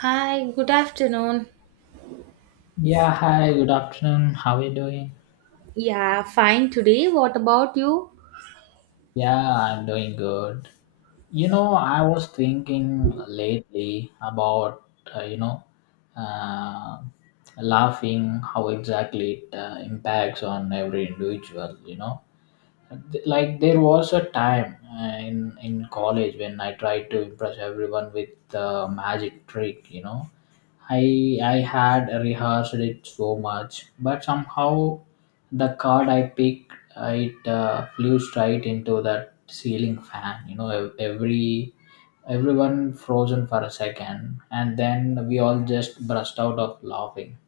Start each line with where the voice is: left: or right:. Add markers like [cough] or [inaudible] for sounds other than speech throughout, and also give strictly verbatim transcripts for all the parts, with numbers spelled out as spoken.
right: Hi, good afternoon.
left: Yeah, hi, good afternoon. How are you doing?
right: Yeah, fine today. What about you?
left: Yeah, I'm doing good. You know, I was thinking lately about, uh, you know, uh, laughing, how exactly it uh, impacts on every individual, you know. Th- like there was a time uh, in in college when I tried to impress everyone with the magic trick. You know, I I had rehearsed it so much, but somehow the card I picked uh, it uh, flew straight into that ceiling fan. You know, ev- every everyone frozen for a second, and then we all just burst out of laughing.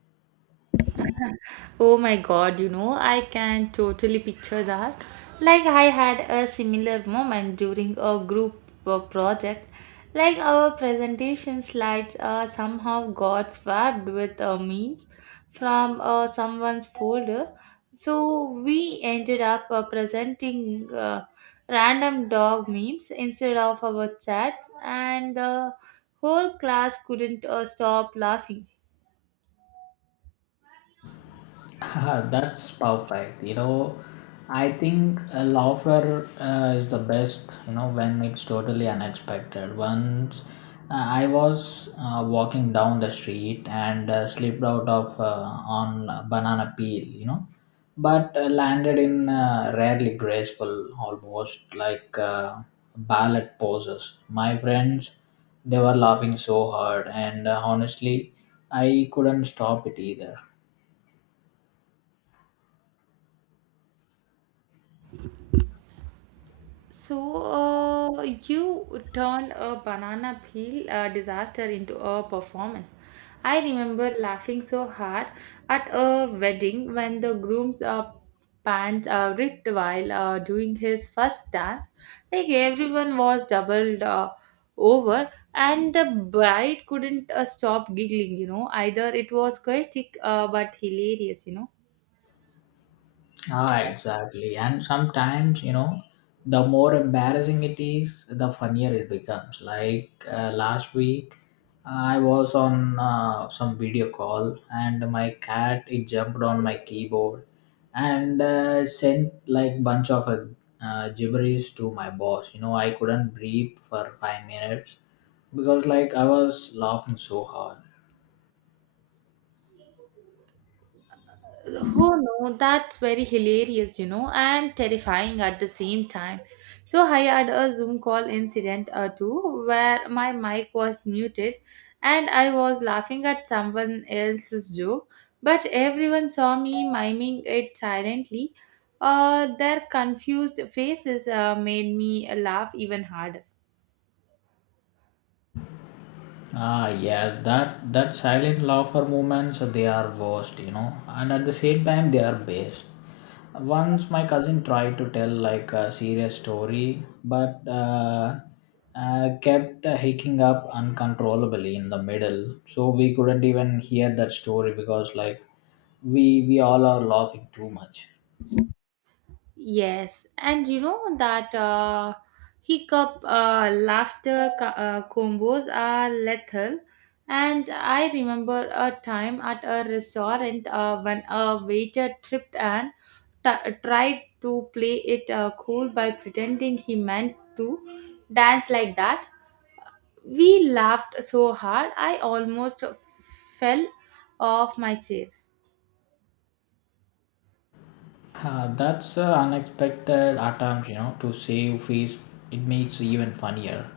right: Oh my god, you know, I can totally picture that. Like, I had a similar moment during a group uh, project. Like, our presentation slides uh, somehow got swapped with uh, memes from uh, someone's folder. So, we ended up uh, presenting uh, random dog memes instead of our chats, and the whole class couldn't uh, stop laughing.
left: Ah, that's perfect. You know, I think a laughter uh, is the best, you know, when it's totally unexpected. Once uh, I was uh, walking down the street and uh, slipped out of uh, on a banana peel, you know, but uh, landed in uh, rarely graceful, almost like uh, ballet poses. My friends, they were laughing so hard, and uh, honestly, I couldn't stop it either.
right: So, uh, you turned a banana peel uh, disaster into a performance. I remember laughing so hard at a wedding when the groom's uh, pants uh, ripped while uh, doing his first dance. Like everyone was doubled uh, over, and the bride couldn't uh, stop giggling, you know. Either it was chaotic uh, but hilarious, you know.
left: Ah, exactly. And sometimes, you know, the more embarrassing it is, the funnier it becomes. Like uh, last week, I was on uh, some video call and my cat it jumped on my keyboard and uh, sent like bunch of uh, uh, gibberish to my boss. You know, I couldn't breathe for five minutes because like I was laughing so hard.
right: Oh no, that's very hilarious, you know, and terrifying at the same time. So I had a Zoom call incident or two where my mic was muted and I was laughing at someone else's joke, but everyone saw me miming it silently. Uh, their confused faces uh, made me laugh even harder.
left: Ah, yes, that that silent laughter moments they are worst, you know, and at the same time they are best. Once my cousin tried to tell like a serious story, but uh, uh, kept uh, hicking up uncontrollably in the middle, so we couldn't even hear that story because like we we all are laughing too much.
right: Yes, and you know that uh, hiccup uh, laughter co- uh, combos are lethal. And I remember a time at a restaurant uh, when a waiter tripped and t- tried to play it uh, cool by pretending he meant to dance like that. We laughed so hard, I almost fell off my chair.
left: Uh, that's an unexpected attempt, you know, to save face. It makes even funnier.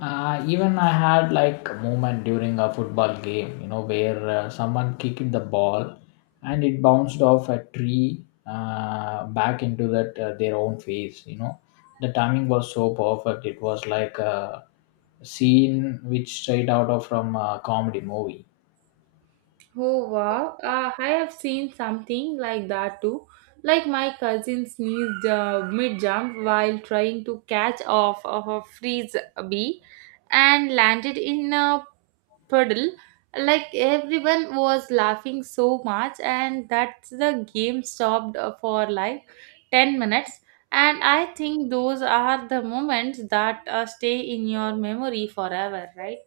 left: Uh, even I had like a moment during a football game, you know, where uh, someone kicked the ball and it bounced off a tree uh, back into that uh, their own face. You know, the timing was so perfect. It was like a scene which straight out of from a comedy movie.
right: Oh wow, uh, I have seen something like that too. Like my cousin sneezed uh, mid jump while trying to catch off of a freeze bee and landed in a puddle. Like everyone was laughing so much, and that's the game stopped uh, for like ten minutes. And I think those are the moments that uh, stay in your memory forever, right?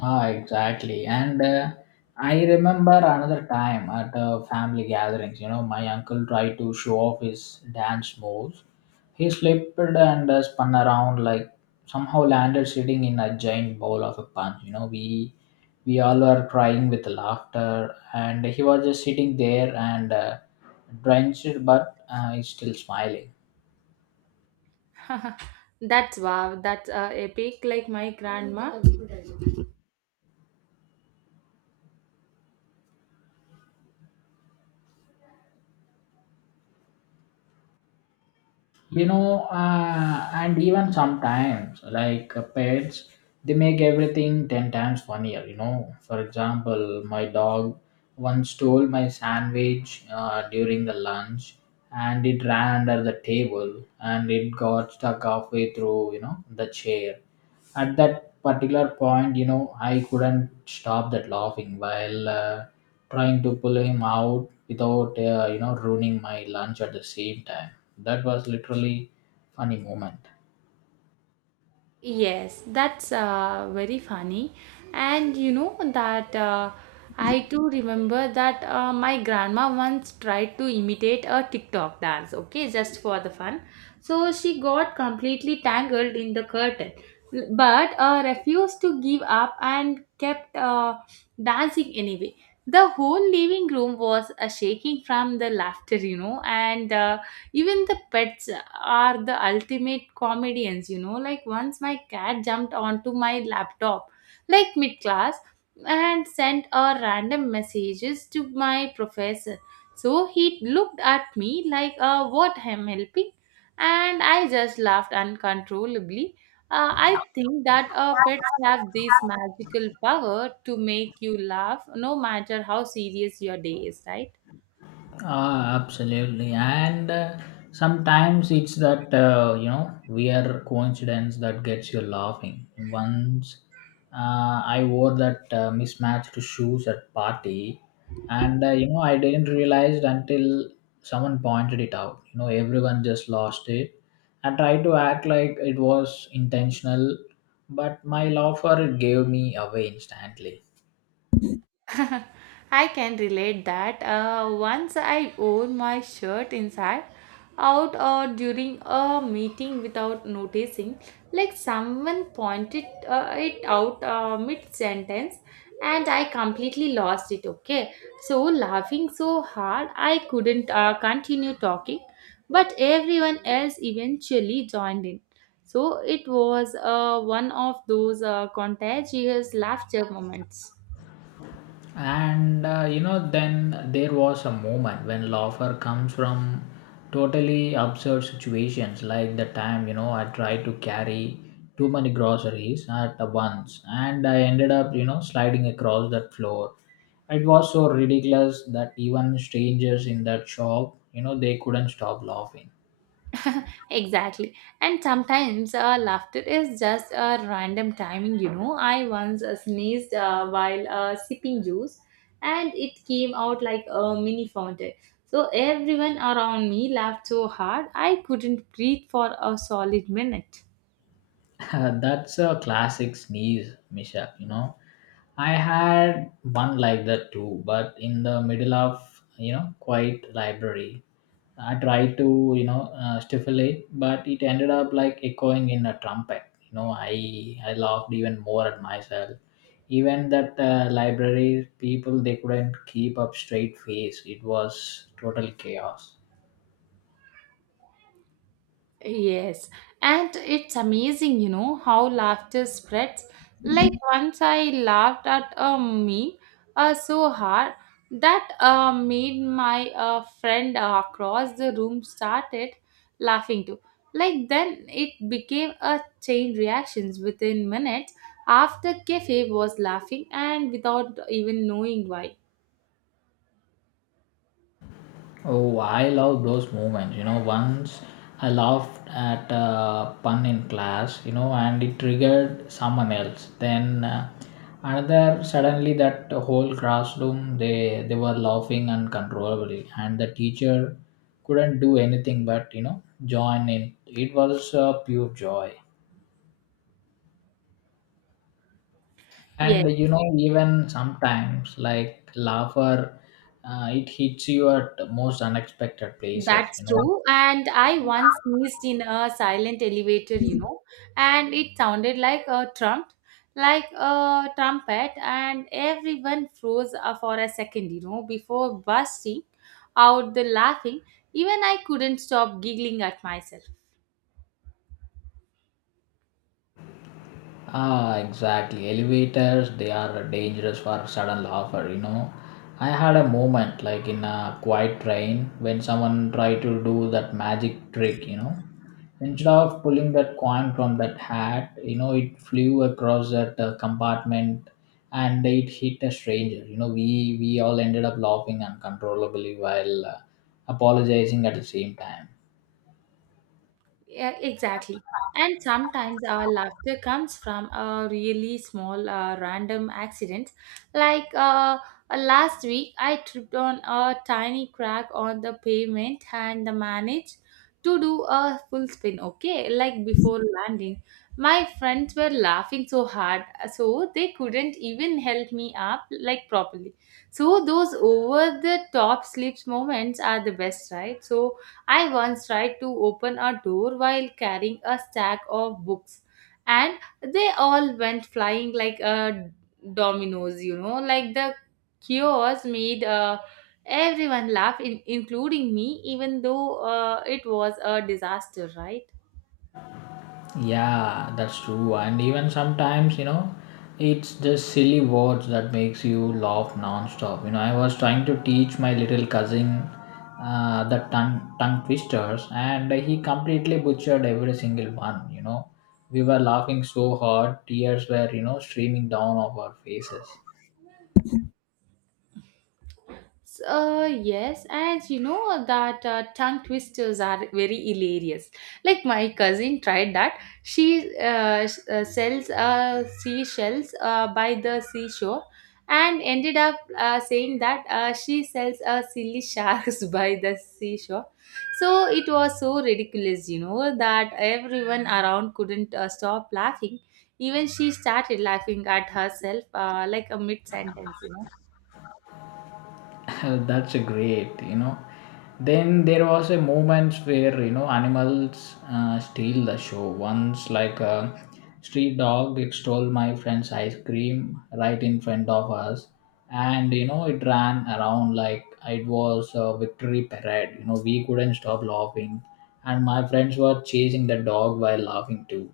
left: Ah, exactly. And uh, I remember another time at a family gatherings, you know, my uncle tried to show off his dance moves. He slipped and uh, spun around like somehow landed sitting in a giant bowl of a punch. You know, we we all were crying with laughter, and he was just sitting there and uh, drenched, but uh, he's still smiling.
right: [laughs] That's wow. That's uh, epic. Like my grandma.
left: You know, uh, and even sometimes like uh, pets, they make everything ten times funnier, you know. For example, my dog once stole my sandwich uh, during the lunch, and it ran under the table and it got stuck halfway through, you know, the chair. At that particular point, you know, I couldn't stop that laughing while uh, trying to pull him out without uh, you know, ruining my lunch at the same time. That was literally funny moment.
right: Yes, that's uh, very funny. And you know that uh, I too remember that uh, my grandma once tried to imitate a TikTok dance, okay, just for the fun. So she got completely tangled in the curtain, but uh, refused to give up and kept uh, dancing anyway. The whole living room was uh, shaking from the laughter, you know, and uh, even the pets are the ultimate comedians, you know, like once my cat jumped onto my laptop like mid class and sent a random messages to my professor, so he looked at me like uh, what I'm helping, and I just laughed uncontrollably. uh, I think that uh, pets have this magical power to make you laugh no matter how serious your day is, right?
left: Ah, absolutely. And uh, sometimes it's that, uh, you know, weird coincidence that gets you laughing. Once uh, I wore that uh, mismatched shoes at party, and, uh, you know, I didn't realize until someone pointed it out. You know, everyone just lost it. I tried to act like it was intentional, but my laugh for it gave me away instantly.
right: [laughs] I can relate that. Uh, once I wore my shirt inside, out, or during a meeting without noticing, like someone pointed uh, it out uh, mid sentence, and I completely lost it. Okay, so laughing so hard, I couldn't uh, continue talking, but everyone else eventually joined in. So it was uh, one of those uh, contagious laughter moments.
left: And uh, you know, then there was a moment when laughter comes from totally absurd situations, like the time, you know, I tried to carry too many groceries at once, and I ended up, you know, sliding across that floor. It was so ridiculous that even strangers in that shop, you know, they couldn't stop laughing.
right: [laughs] Exactly. And sometimes uh, laughter is just a random timing, you know. I once uh, sneezed uh, while uh, sipping juice and it came out like a mini fountain. So everyone around me laughed so hard I couldn't breathe for a solid minute.
left: [laughs] That's a classic sneeze mishap, you know. I had one like that too, but in the middle of, you know, quiet library. I tried to, you know, uh, stifle it, but it ended up like echoing in a trumpet. You know, I I laughed even more at myself. Even that uh, library people, they couldn't keep up straight face. It was total chaos.
right: Yes, and it's amazing, you know, how laughter spreads. Like once I laughed at a meme uh, so hard that uh, made my uh, friend uh, across the room started laughing too. Like then it became a chain reactions within minutes after Cafe was laughing and without even knowing why.
left: Oh, I love those moments. You know, once I laughed at a pun in class, you know, and it triggered someone else. Then uh, another, suddenly that whole classroom, they, they were laughing uncontrollably, and the teacher couldn't do anything but, you know, join in. It was uh, pure joy.
right: Yes.
left: And, you know, even sometimes, like, laughter, uh, it hits you at the most unexpected places,
right: That's
left: you know.
right: true. And I once sneezed in a silent elevator, you know, and it sounded like a trump, like a trumpet, and everyone froze uh, for a second, you know, before bursting out the laughing. Even I couldn't stop giggling at myself.
left: Ah, exactly. Elevators, they are dangerous for sudden laughter, you know. I had a moment like in a quiet train when someone tried to do that magic trick, you know. Instead of pulling that coin from that hat, you know, it flew across that uh, compartment and it hit a stranger. You know, we we all ended up laughing uncontrollably while uh, apologizing at the same time.
right: Yeah, exactly. And sometimes our laughter comes from a really small uh, random accident. Like uh, uh, Last week, I tripped on a tiny crack on the pavement and managed to do a full spin, okay? Like before landing. My friends were laughing so hard, so they couldn't even help me up like properly. So those over the top slips moments are the best, right? So I once tried to open a door while carrying a stack of books, and they all went flying like a dominoes, you know, like the chaos made uh, everyone laugh, in- including me, even though uh, it was a disaster, right?
left: Yeah, that's true. And even sometimes, you know, it's just silly words that makes you laugh nonstop. You know, I was trying to teach my little cousin uh, the tongue tongue twisters, and he completely butchered every single one. You know, we were laughing so hard, tears were, you know, streaming down of our faces.
right: Uh, yes, and you know that uh, tongue twisters are very hilarious. Like my cousin tried that. She uh, s- uh, sells uh, seashells uh, by the seashore and ended up uh, saying that uh, she sells uh, silly sharks [laughs] by the seashore. So it was so ridiculous, you know, that everyone around couldn't uh, stop laughing. Even she started laughing at herself, uh, like a mid sentence, you know.
left: [laughs] That's a great, you know. Then there was a moments where, you know, animals uh, steal the show. Once, like a street dog, it stole my friend's ice cream right in front of us, and you know it ran around like it was a victory parade. You know, we couldn't stop laughing, and my friends were chasing the dog while laughing too.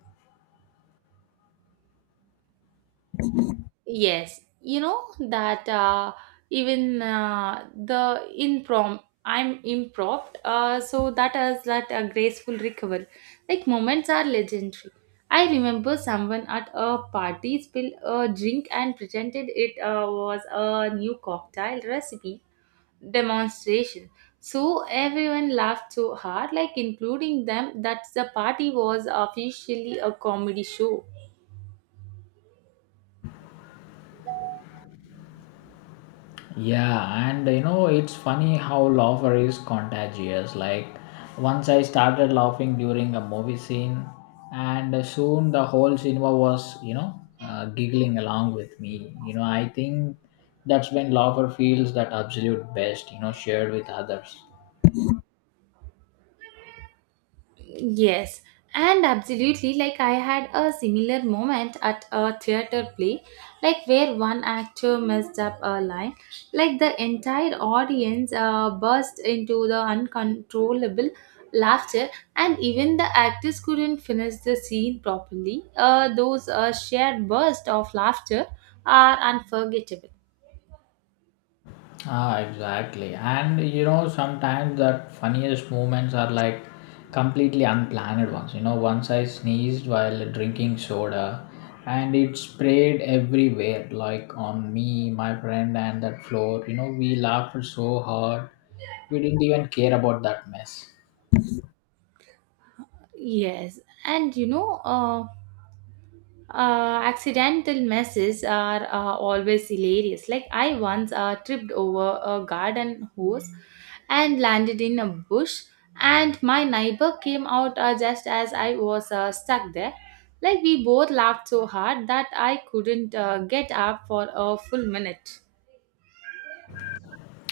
right: Yes, you know that uh, even uh, the improm I'm improv, uh, so that is that a graceful recovery. Like moments are legendary. I remember someone at a party spilled a drink and pretended it uh, was a new cocktail recipe demonstration. So everyone laughed so hard, like including them, that the party was officially a comedy show.
left: Yeah, and you know, it's funny how laughter is contagious. Like, once I started laughing during a movie scene, and soon the whole cinema was, you know, uh, giggling along with me. You know, I think that's when laughter feels that absolute best, you know, shared with others.
right: Yes, and absolutely. Like, I had a similar moment at a theater play, like, where one actor messed up a line. Like, the entire audience uh, burst into the uncontrollable laughter, and even the actors couldn't finish the scene properly. Uh, those uh, shared bursts of laughter are unforgettable.
left: Ah, exactly. And you know, sometimes the funniest moments are like completely unplanned ones. You know, once I sneezed while drinking soda and it sprayed everywhere, like on me, my friend, and that floor. You know, we laughed so hard, we didn't even care about that mess.
right: Yes, and you know, uh, uh, accidental messes are uh, always hilarious. Like I once uh, tripped over a garden hose and landed in a bush, and my neighbor came out uh, just as I was uh, stuck there. Like we both laughed so hard that I couldn't uh, get up for a full minute.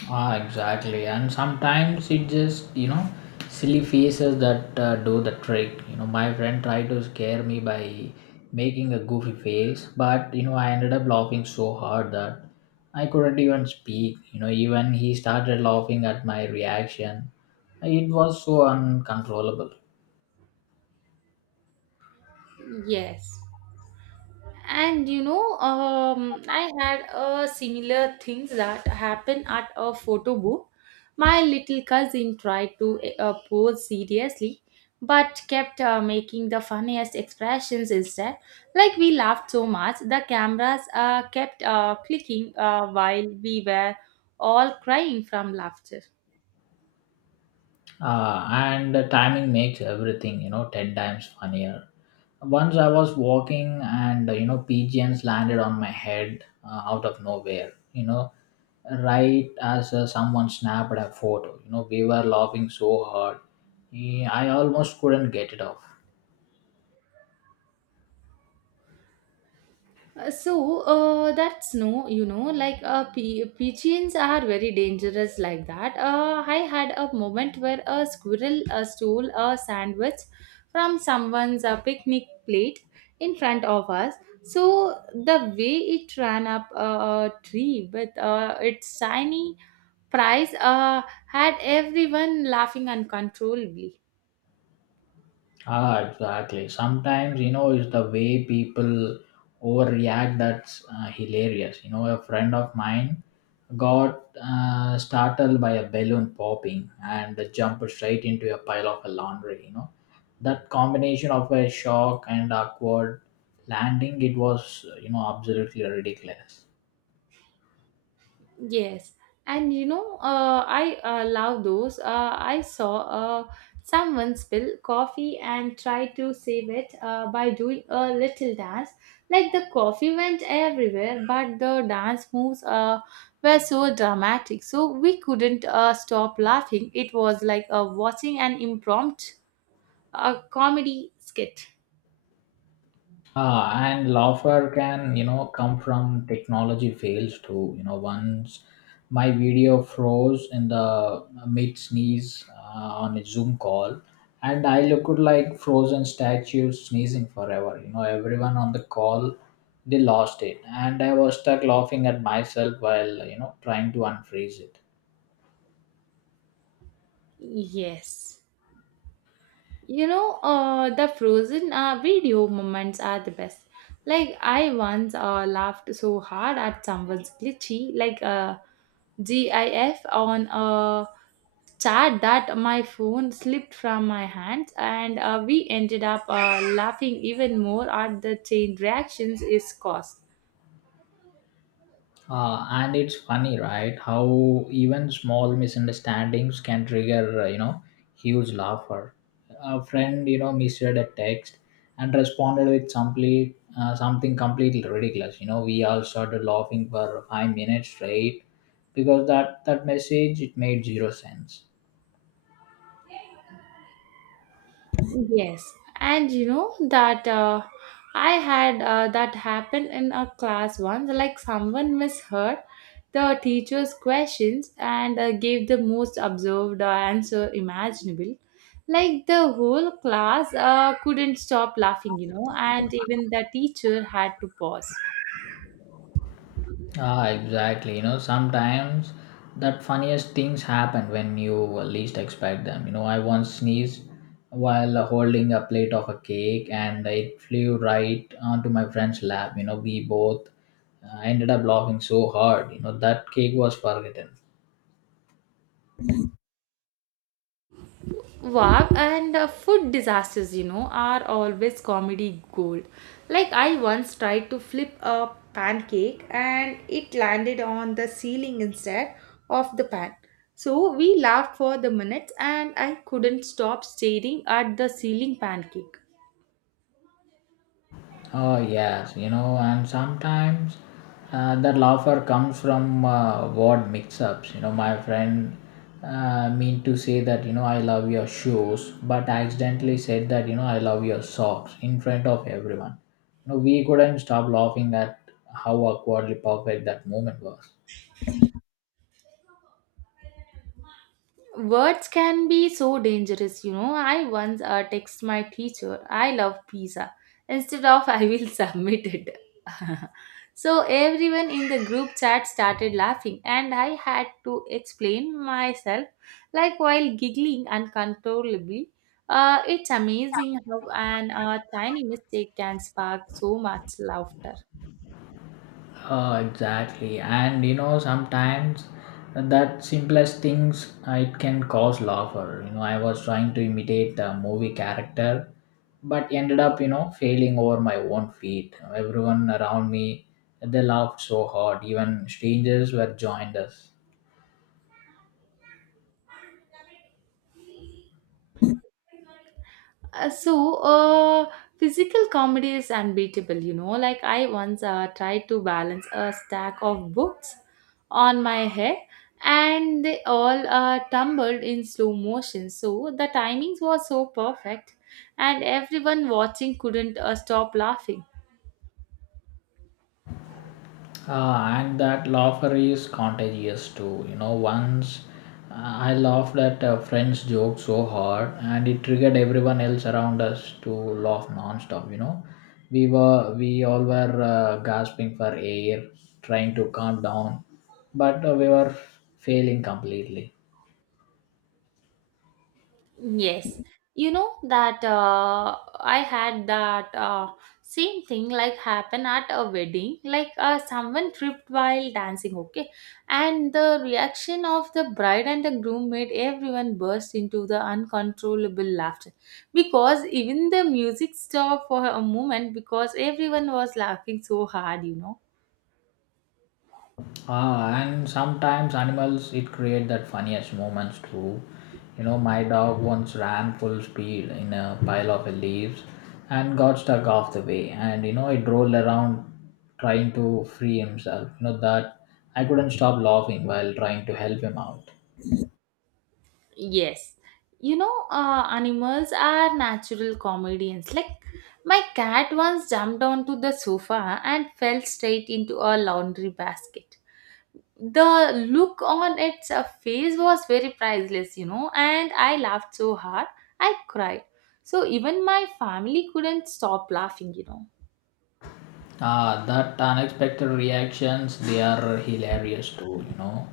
left: Ah, exactly. And sometimes it just, you know, silly faces that uh, do the trick. You know, my friend tried to scare me by making a goofy face, but, you know, I ended up laughing so hard that I couldn't even speak. You know, even he started laughing at my reaction. It was so uncontrollable.
right: Yes. And you know, um, I had a similar things that happen at a photo booth. My little cousin tried to uh, pose seriously but kept uh, making the funniest expressions instead. Like we laughed so much, the cameras uh, kept uh, clicking uh, while we were all crying from laughter.
left: Uh, and the timing makes everything, you know, ten times funnier. Once I was walking and uh, you know, pigeons landed on my head uh, out of nowhere, you know, right as uh, someone snapped a photo. You know, we were laughing so hard. Eh, I almost couldn't get it off.
right: Uh, so uh, that's no, you know, like uh, p- pigeons are very dangerous like that. uh, I had a moment where a squirrel uh, stole a sandwich from someone's uh, picnic plate in front of us. So the way it ran up a tree with uh, its shiny prize uh, had everyone laughing uncontrollably.
left: Ah, exactly. Sometimes, you know, it's the way people overreact that's uh, hilarious. You know, a friend of mine got uh, startled by a balloon popping and jumped straight into a pile of laundry. You know, that combination of a shock and awkward landing, it was, you know, absolutely ridiculous.
right: Yes, and you know, uh, I uh, love those. Uh, I saw uh, someone spill coffee and tried to save it uh, by doing a little dance. Like the coffee went everywhere, but the dance moves uh, were so dramatic, so we couldn't uh, stop laughing. It was like uh, watching an impromptu uh, comedy skit.
left: Ah, and laughter can, you know, come from technology fails too. You know, once my video froze in the mid sneeze uh, on a Zoom call, and I looked like frozen statue sneezing forever. You know, everyone on the call, they lost it, and I was stuck laughing at myself while, you know, trying to unfreeze it.
right: Yes. You know, uh, the frozen uh, video moments are the best. Like I once uh, laughed so hard at someone's glitchy, like uh, GIF on a chat that my phone slipped from my hands, and uh, we ended up uh, laughing even more at the chain reactions is caused.
left: Uh, and it's funny, right? How even small misunderstandings can trigger, uh, you know, huge laughter. A friend, you know, misread a text and responded with simply uh, something completely ridiculous. You know, we all started laughing for five minutes straight because that that message it made zero sense.
right: Yes, and you know that uh, I had uh, that happen in a class once. Like someone misheard the teacher's questions and uh, gave the most absurd uh, answer imaginable. Like the whole class uh, couldn't stop laughing, you know, and even the teacher had to pause.
left: Ah, exactly. You know, sometimes that funniest things happen when you least expect them. You know, I once sneezed while holding a plate of a cake and it flew right onto my friend's lap. You know, we both uh, ended up laughing so hard. You know, that cake was forgotten.
right: Wow, and uh, food disasters, you know, are always comedy gold. Like, I once tried to flip a pancake and it landed on the ceiling instead of the pan. So, we laughed for the minutes and I couldn't stop staring at the ceiling pancake.
left: Oh yes, you know, and sometimes uh, that laughter comes from uh, word mix-ups. You know, my friend uh, mean to say that, you know, I love your shoes, but accidentally said that, you know, I love your socks in front of everyone. You know, we couldn't stop laughing at how awkwardly perfect that moment was.
right: Words can be so dangerous, you know. I once uh, text my teacher, I love pizza, instead of I will [laughs] submit it. [laughs] So everyone in the group chat started laughing, and I had to explain myself, like while giggling uncontrollably. Uh, it's amazing how an uh, tiny mistake can spark so much laughter.
left: Uh, exactly, and you know sometimes that simplest things uh, it can cause laughter. You know, I was trying to imitate a movie character, but ended up, you know, failing over my own feet. Everyone around me, they laughed so hard. Even strangers were joined us.
right: Uh, so uh Physical comedy is unbeatable, you know. Like I once uh, tried to balance a stack of books on my head, and they all uh, tumbled in slow motion, so the timings was so perfect, and everyone watching couldn't uh, stop laughing.
left: Uh, and that laughter is contagious too. You know, once uh, I laughed at a friend's joke so hard, and it triggered everyone else around us to laugh non-stop. You know, we were we all were uh, gasping for air, trying to calm down, but uh, we were failing completely.
right: Yes, you know that uh, I had that uh, same thing like happen at a wedding. Like uh, someone tripped while dancing, okay, and the reaction of the bride and the groom made everyone burst into the uncontrollable laughter, because even the music stopped for a moment because everyone was laughing so hard, you know.
left: Ah, and sometimes animals it create that funniest moments too. You know, my dog once ran full speed in a pile of leaves and got stuck off the way, and you know it rolled around trying to free himself. You know that I couldn't stop laughing while trying to help him out.
right: Yes. You know, uh, animals are natural comedians. Like, my cat once jumped onto the sofa and fell straight into a laundry basket. The look on its uh, face was very priceless, you know, and I laughed so hard, I cried. So, even my family couldn't stop laughing, you know.
left: Ah, that unexpected reactions, they are hilarious too, you know.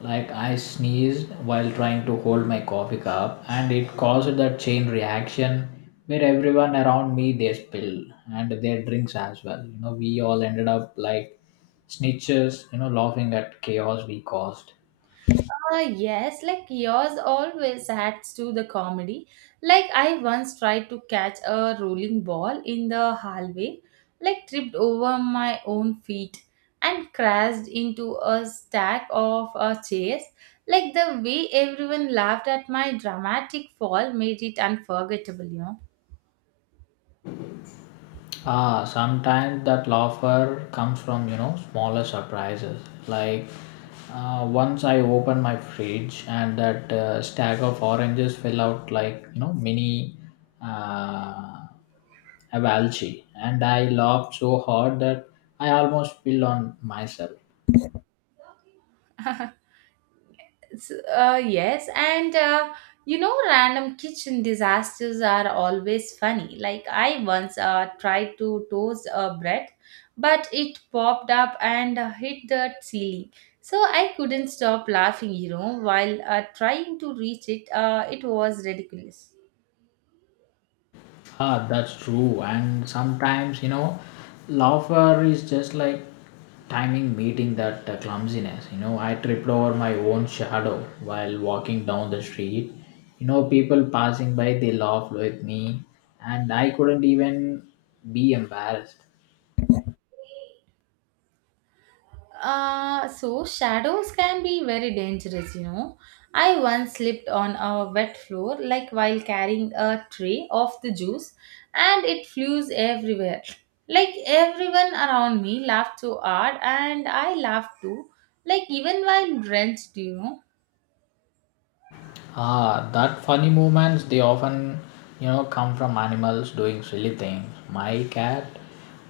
left: Like I sneezed while trying to hold my coffee cup and it caused that chain reaction where everyone around me they spilled and their drinks as well. You know, we all ended up like snitches, you know, laughing at chaos we caused.
right: Uh, yes, like yours always adds to the comedy. Like I once tried to catch a rolling ball in the hallway, like tripped over my own feet and crashed into a stack of uh, chairs. Like the way everyone laughed at my dramatic fall made it unforgettable, you know.
left: Ah, sometimes that laughter comes from you know smaller surprises. Like uh, once I opened my fridge and that uh, stack of oranges fell out like you know mini uh, avalanche, and I laughed so hard that I almost spilled on myself.
right: [laughs] S- Uh, yes, and uh, you know, random kitchen disasters are always funny. Like I once uh, tried to toast a bread, but it popped up and uh, hit the ceiling. So I couldn't stop laughing, you know, while uh, trying to reach it. Uh, it was ridiculous.
left: Ah, that's true. And sometimes, you know, laughter is just like timing meeting that uh, clumsiness. You know, I tripped over my own shadow while walking down the street. You know, people passing by, they laughed with me, and I couldn't even be embarrassed.
right: Uh, so shadows can be very dangerous, you know. I once slipped on a wet floor, like while carrying a tray of the juice, and it flew everywhere. Like everyone around me laughed so hard, and I laughed too. Like even while drenched, you know.
left: Ah, that funny moments they often, you know, come from animals doing silly things. My cat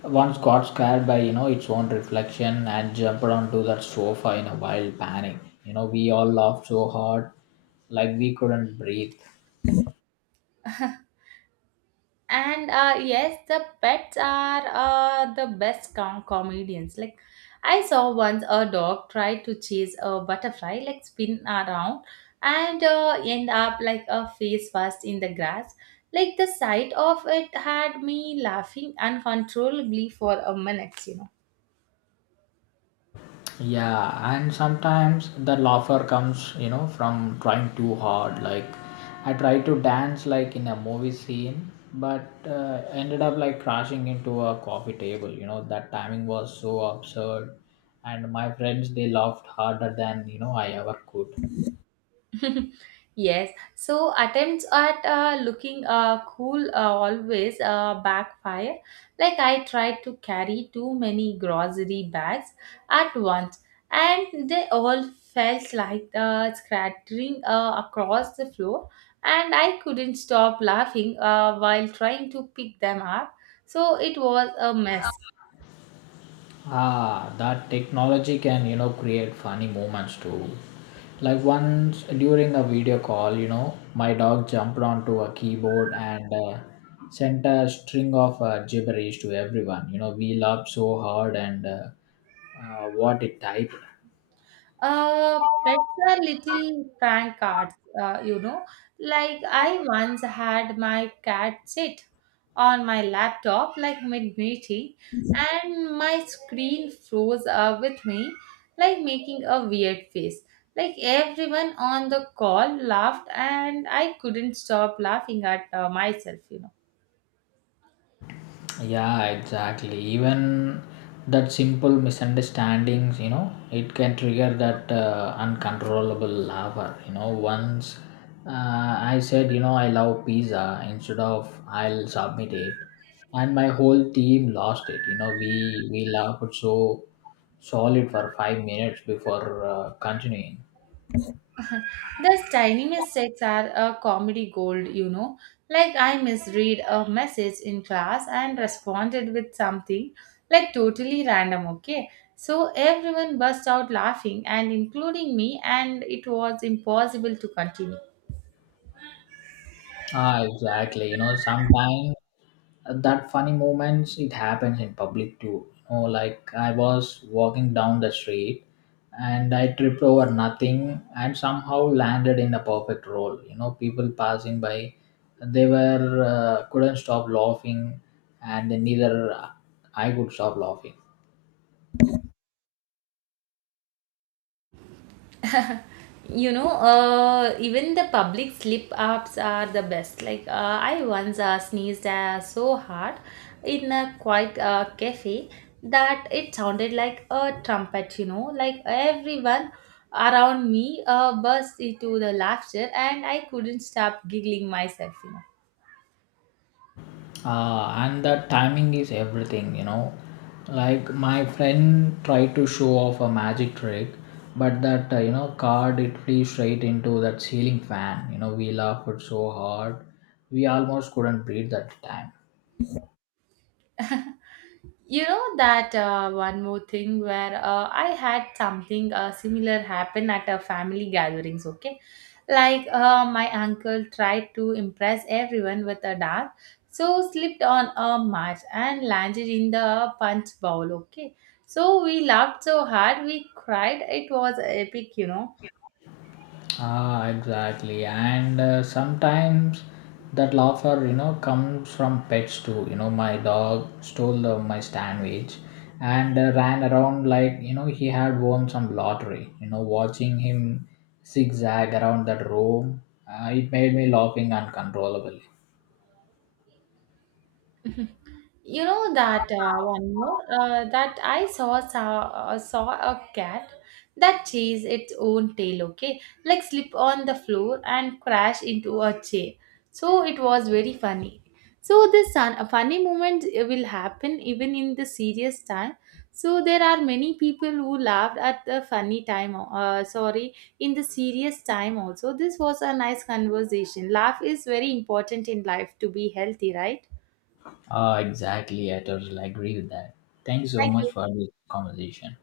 left: once got scared by, you know, its own reflection and jumped onto that sofa in a wild panic. You know, we all laughed so hard like we couldn't breathe.
right: And uh, yes, the pets are uh, the best com- comedians. Like I saw once a dog try to chase a butterfly, like spin around and uh, end up like a face first in the grass. Like the sight of it had me laughing uncontrollably for a minute, you know.
left: Yeah, and sometimes the laughter comes, you know, from trying too hard. Like, I tried to dance like in a movie scene, but uh, ended up like crashing into a coffee table. You know, that timing was so absurd, and my friends they laughed harder than you know I ever could.
right: [laughs] Yes, so attempts at uh, looking uh, cool uh, always uh, backfire. Like I tried to carry too many grocery bags at once, and they all felt like uh, scattering uh, across the floor, and I couldn't stop laughing uh, while trying to pick them up. So it was a mess.
left: Ah, that technology can, you know, create funny moments too. Like once during a video call, you know, my dog jumped onto a keyboard and uh, sent a string of uh, gibberish to everyone. You know, we laughed so hard and uh, uh, what it typed.
right: Uh, pets are little prank cards, uh, you know. Like I once had my cat sit on my laptop like mid-meeting, and my screen froze uh, with me like making a weird face. Like everyone on the call laughed and I couldn't stop laughing at uh, myself, you know.
left: Yeah, exactly. Even that simple misunderstandings, you know, it can trigger that uh, uncontrollable lover. You know, once uh, I said, you know, I love pizza instead of I'll submit it, and my whole team lost it. You know, we we laughed so solid for five minutes before uh, continuing.
right: [laughs] Those tiny mistakes are a comedy gold, you know. Like I misread a message in class and responded with something like totally random, okay? So everyone burst out laughing and including me and it was impossible to continue.
left: Ah, exactly. You know, sometimes uh, that funny moments it happens in public too, you know, like I was walking down the street and I tripped over nothing and somehow landed in a perfect roll. You know, people passing by, they were uh, couldn't stop laughing, and neither I could stop laughing.
right: [laughs] You know, uh, even the public slip ups are the best. Like uh, I once uh, sneezed uh, so hard in a quiet uh, cafe that it sounded like a trumpet, you know. Like everyone around me uh, burst into the laughter and I couldn't stop giggling myself, you know.
left: Uh, and that timing is everything, you know, like my friend tried to show off a magic trick, but that uh, you know card it flew straight into that ceiling fan. You know, we laughed so hard we almost couldn't breathe that time.
right: [laughs] You know that uh, one more thing where uh, I had something uh, similar happen at a family gatherings, okay. Like uh, my uncle tried to impress everyone with a dance, so slipped on a mat and landed in the punch bowl, okay. So we laughed so hard we cried. It was epic, you know.
left: Ah, exactly. And uh, sometimes that laughter, you know, comes from pets too. You know, my dog stole the, my sandwich and uh, ran around like, you know, he had won some lottery. You know, watching him zigzag around that room, uh, it made me laughing uncontrollably.
right: You know that uh, one more uh, that I saw saw, uh, saw a cat that chased its own tail. Okay, like slip on the floor and crash into a chair. So it was very funny. So this sun, a funny moment uh, will happen even in the serious time. So there are many people who laughed at the funny time. Uh, sorry, in the serious time also. This was a nice conversation. Laugh is very important in life to be healthy, right?
left: Ah, exactly. I totally agree with that. Thanks so
right: Thank
left: much
right: you.
left: for this conversation.